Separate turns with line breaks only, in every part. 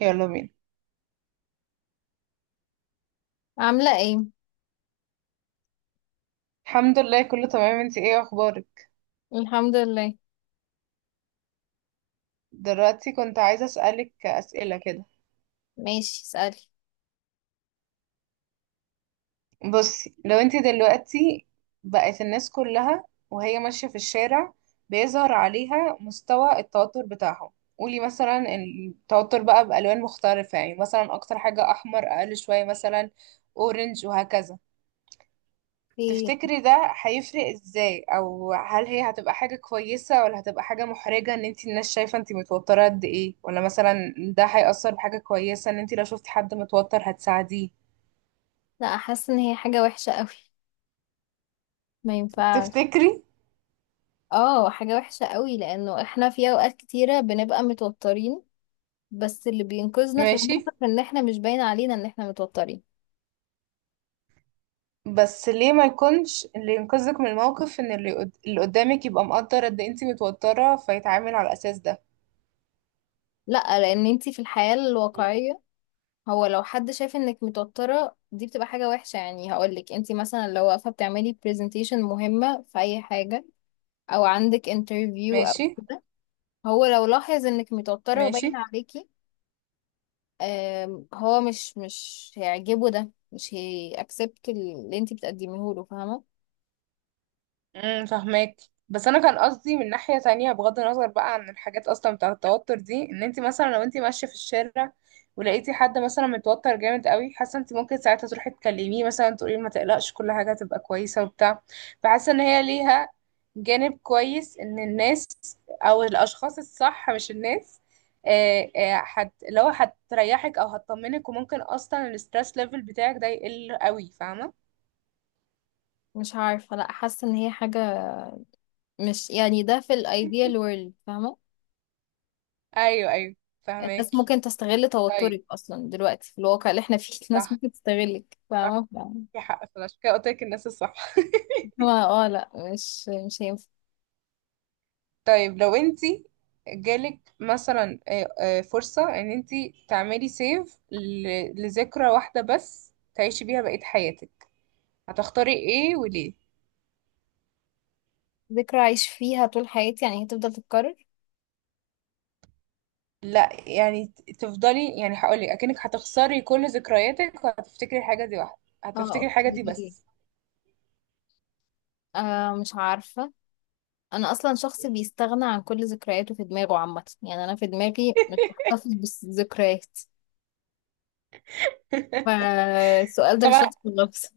يلا بينا.
عاملة ايه؟
الحمد لله، كله تمام. انتي ايه اخبارك؟
الحمد لله.
دلوقتي كنت عايزة اسألك اسئلة كده.
ماشي، اسألي.
بصي، لو انتي دلوقتي بقت الناس كلها وهي ماشية في الشارع بيظهر عليها مستوى التوتر بتاعهم. قولي مثلا التوتر بقى بألوان مختلفة، يعني مثلا اكتر حاجة احمر، اقل شوية مثلا اورنج، وهكذا.
ايه؟
تفتكري ده هيفرق ازاي؟ او هل هي هتبقى حاجة كويسة ولا هتبقى حاجة محرجة ان انتي الناس شايفة انتي متوترة قد ايه؟ ولا مثلا ده هيأثر بحاجة كويسة، ان انتي لو شفتي حد متوتر هتساعديه؟
لا، حاسة ان هي حاجة وحشة قوي. ما ينفعش.
تفتكري؟
اه، حاجة وحشة قوي لانه احنا في اوقات كتيرة بنبقى متوترين، بس اللي بينقذنا في
ماشي.
الموقف ان احنا مش باين علينا ان احنا متوترين.
بس ليه ما يكونش اللي ينقذك من الموقف ان اللي قدامك يبقى مقدر قد إيه انتي متوترة فيتعامل على الاساس ده؟
لا، لان انتي في الحياة الواقعية، هو لو حد شايف انك متوترة دي بتبقى حاجة وحشة، يعني هقولك انتي مثلا لو واقفة بتعملي برزنتيشن مهمة في اي حاجة او عندك انترفيو او
ماشي.
كده، هو لو لاحظ انك متوترة
ماشي.
وباين عليكي، هو مش هيعجبه، ده مش هيأكسبت اللي انتي بتقدميه له، فاهمة.
فهماك. بس انا كان قصدي من ناحية تانية، بغض النظر بقى عن الحاجات اصلا بتاعة التوتر دي، ان انت مثلا لو انت ماشية في الشارع ولقيتي حد مثلا متوتر جامد قوي، حاسة انت ممكن ساعتها تروحي تكلميه مثلا، تقولي له ما تقلقش، كل حاجة هتبقى كويسة وبتاع. فحاسة ان هي ليها جانب كويس ان الناس، او الاشخاص الصح مش الناس. آه، آه، هت لو هتريحك او هتطمنك، وممكن اصلا الستريس ليفل بتاعك ده يقل قوي، فاهمة؟
مش عارفة، لا حاسة ان هي حاجة، مش يعني ده في الايديال وورلد، فاهمة.
ايوه، ايوه.
الناس
فهماكي.
ممكن تستغل
طيب.
توترك اصلا، دلوقتي في الواقع اللي احنا فيه الناس
صح،
ممكن تستغلك،
صح.
فاهمة.
في حق فعلا، عشان كده قلت لك الناس الصح.
هو اه لا، مش هينفع.
طيب، لو انت جالك مثلا فرصة ان انت تعملي سيف لذكرى واحدة بس تعيشي بيها بقية حياتك، هتختاري ايه وليه؟
ذكرى عايش فيها طول حياتي؟ يعني هتفضل تتكرر؟
لا، يعني تفضلي. يعني هقولك اكنك هتخسري كل ذكرياتك وهتفتكري الحاجة دي واحدة،
اه
هتفتكري الحاجة دي
اوكي.
بس.
آه، مش عارفة. أنا أصلا شخص بيستغنى عن كل ذكرياته في دماغه عامة، يعني أنا في دماغي مش بحتفظ بالذكريات، فالسؤال ده
طبعا.
للشخص النفسي.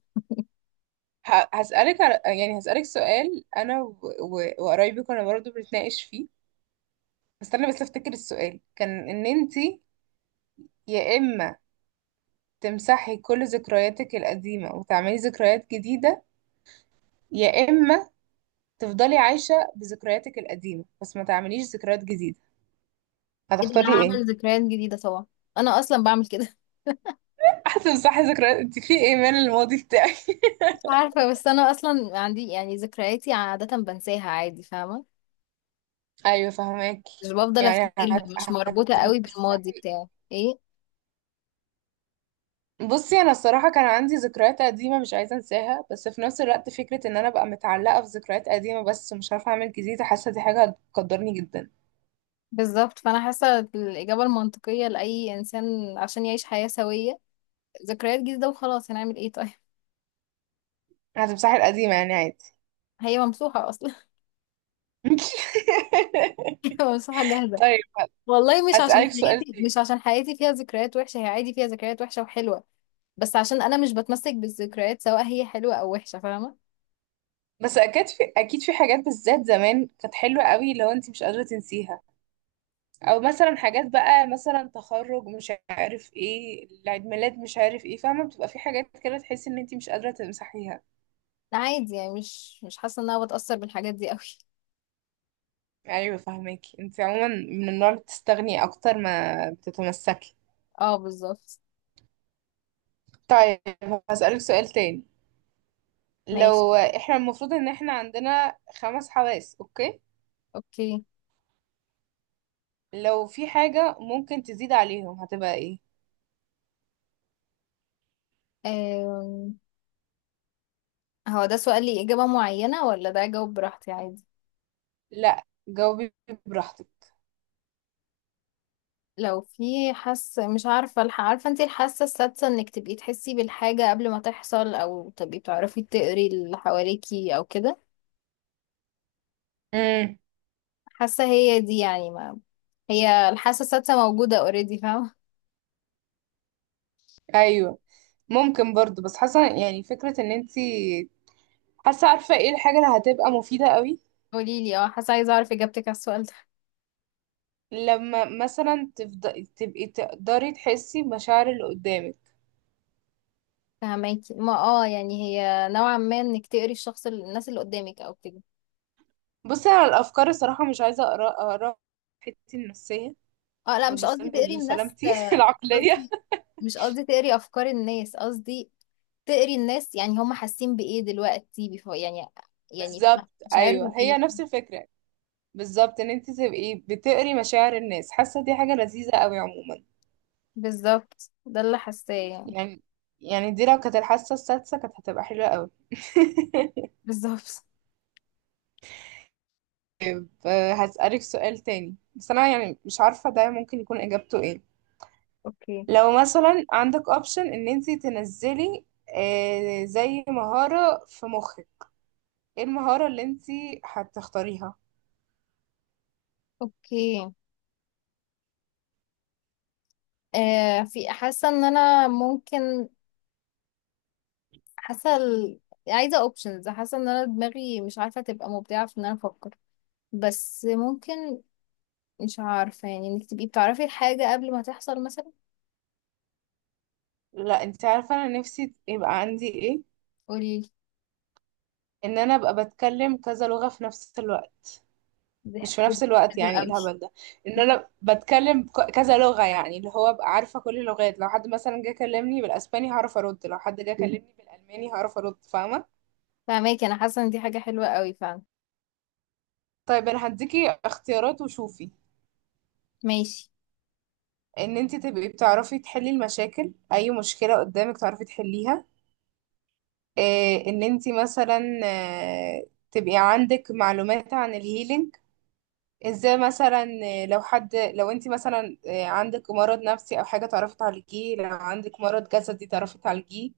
هسألك على، يعني هسألك سؤال، انا وقرايبي كنا برضه بنتناقش فيه. استنى بس افتكر السؤال. كان ان انتي يا اما تمسحي كل ذكرياتك القديمة وتعملي ذكريات جديدة، يا اما تفضلي عايشة بذكرياتك القديمة بس ما تعمليش ذكريات جديدة.
ايه ده،
هتختاري
أنا
ايه؟
هعمل ذكريات جديدة طبعا، انا اصلا بعمل كده.
هتمسحي ذكريات؟ انت في ايمان الماضي بتاعي.
مش عارفة، بس انا اصلا عندي يعني ذكرياتي عادة بنساها عادي، فاهمة،
ايوه، فهماكي.
مش بفضل
يعني
افتكرها، مش مربوطة قوي بالماضي
هتمسحي.
بتاعي. ايه.
بصي انا الصراحه، كان عندي ذكريات قديمه مش عايزه انساها، بس في نفس الوقت فكره ان انا ابقى متعلقه في ذكريات قديمه بس مش عارفه اعمل جديد، حاسه دي حاجه هتقدرني جدا.
بالظبط، فانا حاسة الإجابة المنطقية لأي إنسان عشان يعيش حياة سوية ذكريات جديدة وخلاص، هنعمل ايه طيب.
هتمسحي القديمة يعني، عادي.
هي ممسوحة أصلا. هي ممسوحة جاهزة.
طيب،
والله مش عشان
أسألك سؤال
حياتي
تاني.
مش عشان حياتي فيها ذكريات وحشة، هي عادي فيها ذكريات وحشة وحلوة، بس عشان انا مش بتمسك بالذكريات، سواء هي حلوة او وحشة، فاهمة.
بس أكيد في حاجات بالذات زمان كانت حلوة قوي لو أنت مش قادرة تنسيها. أو مثلا حاجات، بقى مثلا تخرج مش عارف ايه، العيد ميلاد مش عارف ايه، فاهمة؟ بتبقى في حاجات كده تحسي إن أنت مش قادرة تمسحيها.
لا، عادي، يعني مش حاسة ان انا بتأثر بالحاجات دي قوي.
أيوة فاهماكي، أنت عموما من النوع اللي بتستغني أكتر ما بتتمسكي.
اه بالظبط.
طيب، هسألك سؤال تاني.
ماشي.
لو احنا المفروض إن احنا عندنا خمس حواس، أوكي؟
اوكي.
لو في حاجة ممكن تزيد عليهم هتبقى ايه؟
أم... هو ده سؤال لي اجابة معينة ولا ده اجاوب براحتي عادي؟
لا، جاوبي براحتك.
لو في حاسة، مش عارفة عارفة انتي الحاسة السادسة، انك تبقي تحسي بالحاجة قبل ما تحصل، او تبقي بتعرفي تقري اللي حواليكي او كده.
امم
حاسة هي دي، يعني ما هي الحاسة السادسة موجودة اوريدي، فاهمة.
ايوه. ممكن برضو، بس حاسة يعني، فكرة ان انتي حاسة عارفة ايه الحاجة اللي هتبقى مفيدة قوي.
قوليلي، اه حاسة، عايزة اعرف اجابتك على السؤال ده.
لما مثلا تبقي تقدري تحسي بمشاعر اللي قدامك.
فهماكي، ما اه يعني هي نوعا ما انك تقري الشخص الناس اللي قدامك او كده.
بصي انا الافكار الصراحة مش عايزة اقرا اقرا حتتي النفسية،
اه لا، مش قصدي تقري الناس،
لسلامتي العقلية.
قصدي مش قصدي تقري افكار الناس، قصدي تقري الناس يعني هم حاسين بايه دلوقتي، بيفو يعني، يعني
بالظبط. ايوه،
مشاعرهم
هي
ايه.
نفس الفكرة. بالظبط، ان انت تبقي بتقري مشاعر الناس حاسه دي حاجه لذيذه قوي عموما.
بالظبط، ده اللي حاساه يعني.
يعني يعني دي لو كانت الحاسة السادسة كانت هتبقى حلوة قوي.
بالظبط.
فهسألك سؤال تاني، بس أنا يعني مش عارفة ده ممكن يكون إجابته إيه.
اوكي.
لو مثلا عندك أوبشن إن أنتي تنزلي زي مهارة في مخك، إيه المهارة اللي أنتي هتختاريها؟
اوكي آه، في حاسه ان انا ممكن، حاسه ال- عايزه اوبشنز، حاسه ان انا دماغي مش عارفه تبقى مبدعه في ان انا افكر، بس ممكن مش عارفة يعني انك تبقي بتعرفي الحاجة قبل ما تحصل مثلا.
لا، أنتي عارفة أنا نفسي يبقى عندي إيه؟
قوليلي.
إن أنا أبقى بتكلم كذا لغة في نفس الوقت.
دي حاجة
مش في نفس الوقت،
حلوة
يعني ايه
قوي.
الهبل ده. ان انا بتكلم كذا لغة، يعني اللي هو ابقى عارفة كل اللغات. لو حد مثلا جه كلمني بالاسباني هعرف ارد، لو حد جه كلمني بالالماني هعرف ارد، فاهمة؟
فاهماكي، انا حاسة ان دي حاجة حلوة قوي فعلا.
طيب، انا هديكي اختيارات وشوفي.
ماشي.
ان انت تبقي بتعرفي تحلي المشاكل، اي مشكلة قدامك تعرفي تحليها. إيه، ان انت مثلا تبقي عندك معلومات عن الهيلينج، ازاي مثلا. لو انت مثلا عندك مرض نفسي او حاجه تعرفي تعالجيه، لو عندك مرض جسدي تعرفي تعالجيه.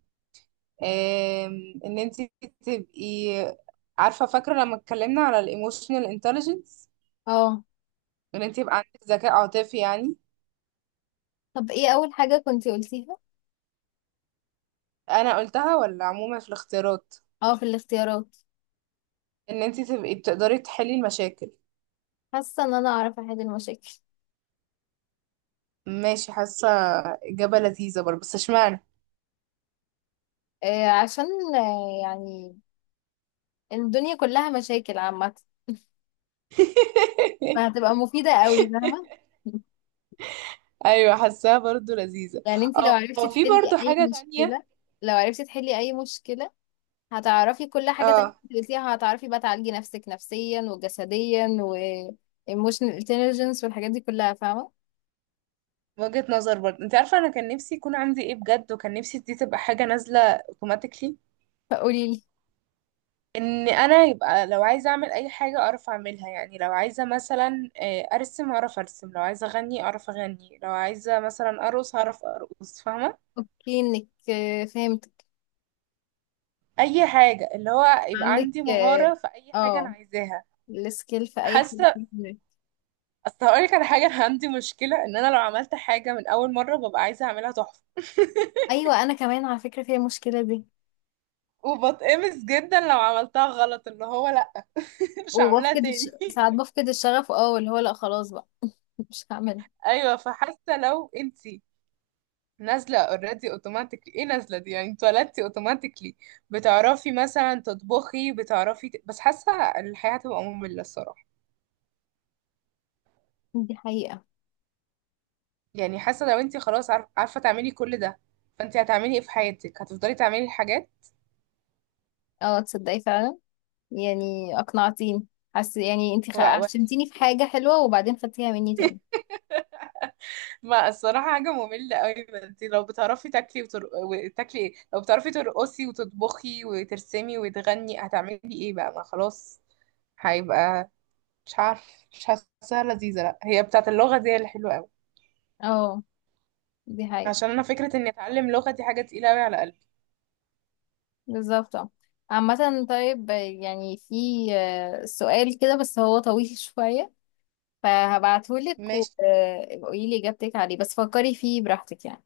ان انت تبقي عارفه، فاكره لما اتكلمنا على الايموشنال انتليجنس.
اه.
ان انت يبقى عندك ذكاء عاطفي يعني.
طب ايه اول حاجة كنتي قلتيها؟
انا قلتها ولا عموما في الاختيارات؟
اه، في الاختيارات.
ان انت تبقي بتقدري تحلي المشاكل.
حاسة ان انا اعرف احل المشاكل.
ماشي، حاسه اجابه لذيذه برضه، بس اشمعنى؟
آه عشان، آه يعني الدنيا كلها مشاكل عامة، فهتبقى مفيدة قوي، فاهمة.
ايوه، حاساها برضه لذيذه.
يعني انتي لو
اه،
عرفتي
في
تحلي
برضه
اي
حاجه تانية.
مشكلة، لو عرفتي تحلي اي مشكلة هتعرفي كل حاجة تانية
اه،
انت قلتيها، هتعرفي بقى تعالجي نفسك نفسيا وجسديا و emotional intelligence والحاجات دي كلها، فاهمة.
وجهة نظر برضه. انت عارفة انا كان نفسي يكون عندي ايه بجد؟ وكان نفسي دي تبقى حاجة نازلة اوتوماتيكلي.
فقولي لي.
ان انا يبقى لو عايزة اعمل اي حاجة اعرف اعملها. يعني لو عايزة مثلا ارسم اعرف ارسم، لو عايزة اغني اعرف اغني، لو عايزة مثلا ارقص هعرف ارقص، فاهمة؟
اوكي، انك فهمتك.
اي حاجة، اللي هو يبقى
عندك
عندي مهارة
اه،
في اي حاجة انا
آه،
عايزاها.
السكيل في اي حاجة
حاسة.
فيهم.
اصل هقولك على حاجة، انا عندي مشكلة ان انا لو عملت حاجة من اول مرة ببقى عايزة اعملها تحفة.
ايوه، انا كمان على فكرة فيها المشكلة دي.
وبتقمص جدا لو عملتها غلط، اللي هو لا، مش هعملها تاني.
ساعات بفقد الشغف، اه اللي هو لا خلاص بقى، مش هعمل.
ايوه، فحاسه لو انت نازله اوريدي اوتوماتيكلي. ايه نازله دي؟ يعني اتولدتي اوتوماتيكلي. بتعرفي مثلا تطبخي، بتعرفي بس حاسه الحياه هتبقى ممله الصراحه.
دي حقيقة.
يعني حاسه لو انت خلاص عارفه تعملي كل ده، فانت هتعملي ايه في حياتك؟ هتفضلي تعملي الحاجات.
اه تصدقي فعلا، يعني اقنعتيني. حاسه يعني
و... و...
عشمتيني في حاجة حلوة وبعدين خدتيها مني تاني.
ما الصراحه حاجه ممله قوي. انت لو بتعرفي تاكلي وتاكلي ايه، لو بتعرفي ترقصي وتطبخي وترسمي وتغني هتعملي ايه بقى؟ ما خلاص. هيبقى، مش عارف، مش حاساها لذيذة. لا، هي بتاعت اللغة دي اللي حلوة قوي.
اه دي حقيقة.
عشان انا فكرة اني اتعلم لغة دي حاجة تقيلة قوي على قلبي.
بالظبط اه. عامة طيب. يعني في سؤال كده بس هو طويل شوية، فهبعتهولك
ماشي.
وقولي لي إجابتك عليه، بس فكري فيه براحتك يعني.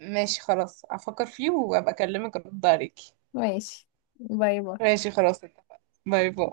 ماشي خلاص، افكر فيه وابقى اكلمك ارد عليكي.
ماشي. باي باي.
ماشي خلاص، اتفقنا. باي باي.